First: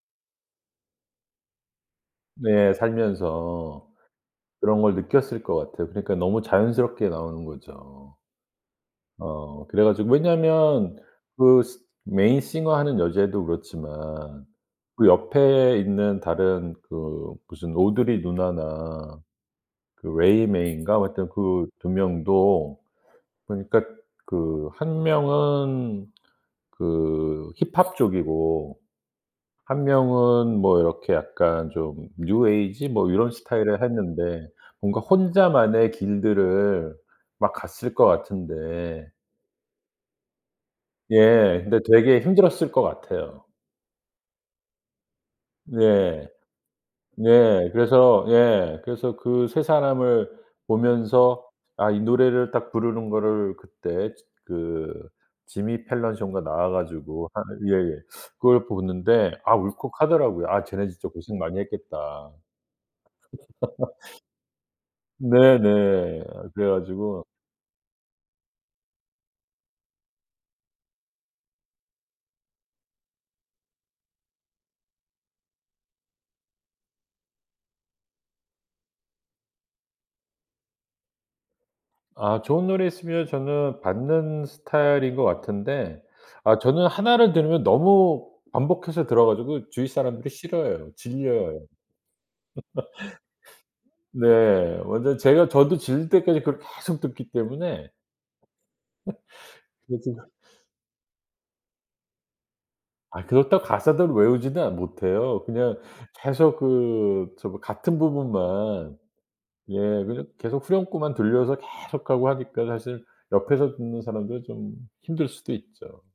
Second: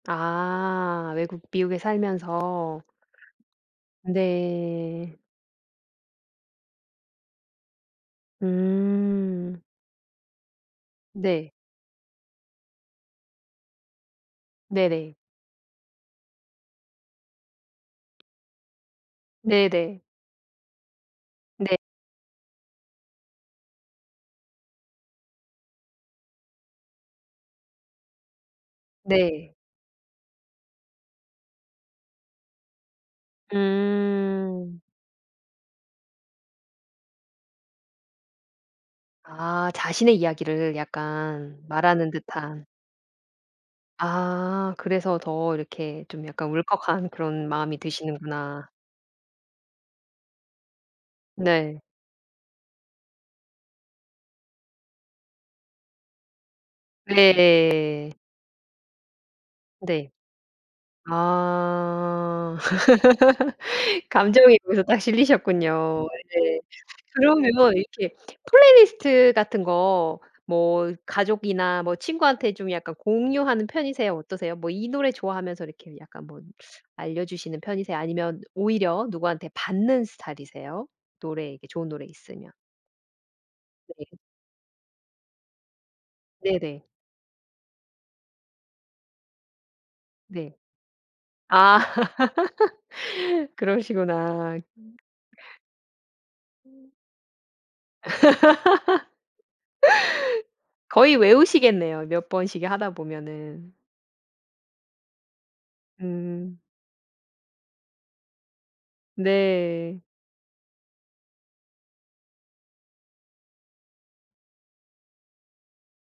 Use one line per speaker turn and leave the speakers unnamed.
아 외국 미국에
네.
살면서.
살면서 그런 걸
네.
느꼈을 것 같아요. 그러니까 너무 자연스럽게 나오는 거죠.
음.
어 그래 가지고 왜냐면
네.
그 시 메인 싱어 하는 여자애도 그렇지만 그
네네.
옆에 있는 다른 그 무슨 오드리 누나나
네네.
그 레이 메이인가 하여튼 그
네.
2 명도 보니까 그 1 명은 그 힙합 쪽이고
네.
1 명은 뭐 이렇게 약간 좀 뉴에이지 뭐 이런 스타일을 했는데
음.
뭔가 혼자만의 길들을 막 갔을 것 같은데
아 자신의 이야기를 약간
예. 근데
말하는
되게
듯한.
힘들었을 것 같아요.
아 그래서 더 이렇게 좀
네.
약간 울컥한 그런
네.
마음이
그래서
드시는구나.
예 그래서 그 3 사람을 보면서
네.
아 이 노래를 딱 부르는 거를 그때 츠 그 지미 펠런쇼인가 나와 가지고 하는 예예
네.
그걸 보는데 아
네.
울컥하더라고요. '아 쟤네 진짜 고생 많이 했겠다.'
아. 감정이 거기서 딱 실리셨군요.
네네.
네.
그래 가지고
그러면 이렇게 플레이 리스트 같은 거 뭐 가족이나 뭐 친구한테 좀 약간 공유하는 편이세요? 어떠세요? 뭐 이 노래 좋아하면서 이렇게 약간 뭐 알려 주시는 편이세요? 아니면 오히려 누구한테 받는 스타일이세요? 노래 이렇게 좋은 노래
아
있으면.
좋은 노래 있으면 저는
네.
받는 스타일인 것 같은데 아
네네.
저는 하나를 들으면 너무 반복해서 들어 가지고 주위 사람들이
네.
싫어해요. 질려해요.
아. 그러시구나.
네.
음.
완전 제가 저도 질릴 때까지 그걸
음.
계속 듣기 때문에 그게 진짜
거의 외우시겠네요, 몇 번씩 이 하다
아 그렇다고
보면은.
가사도 외우지도 않 못해요. 그냥 계속
음.
그 저 뭐 같은 부분만 예
네.
그냥 계속 후렴구만 들려서 계속하고 하니까 사실 옆에서 듣는 사람들은 좀 힘들 수도 있죠.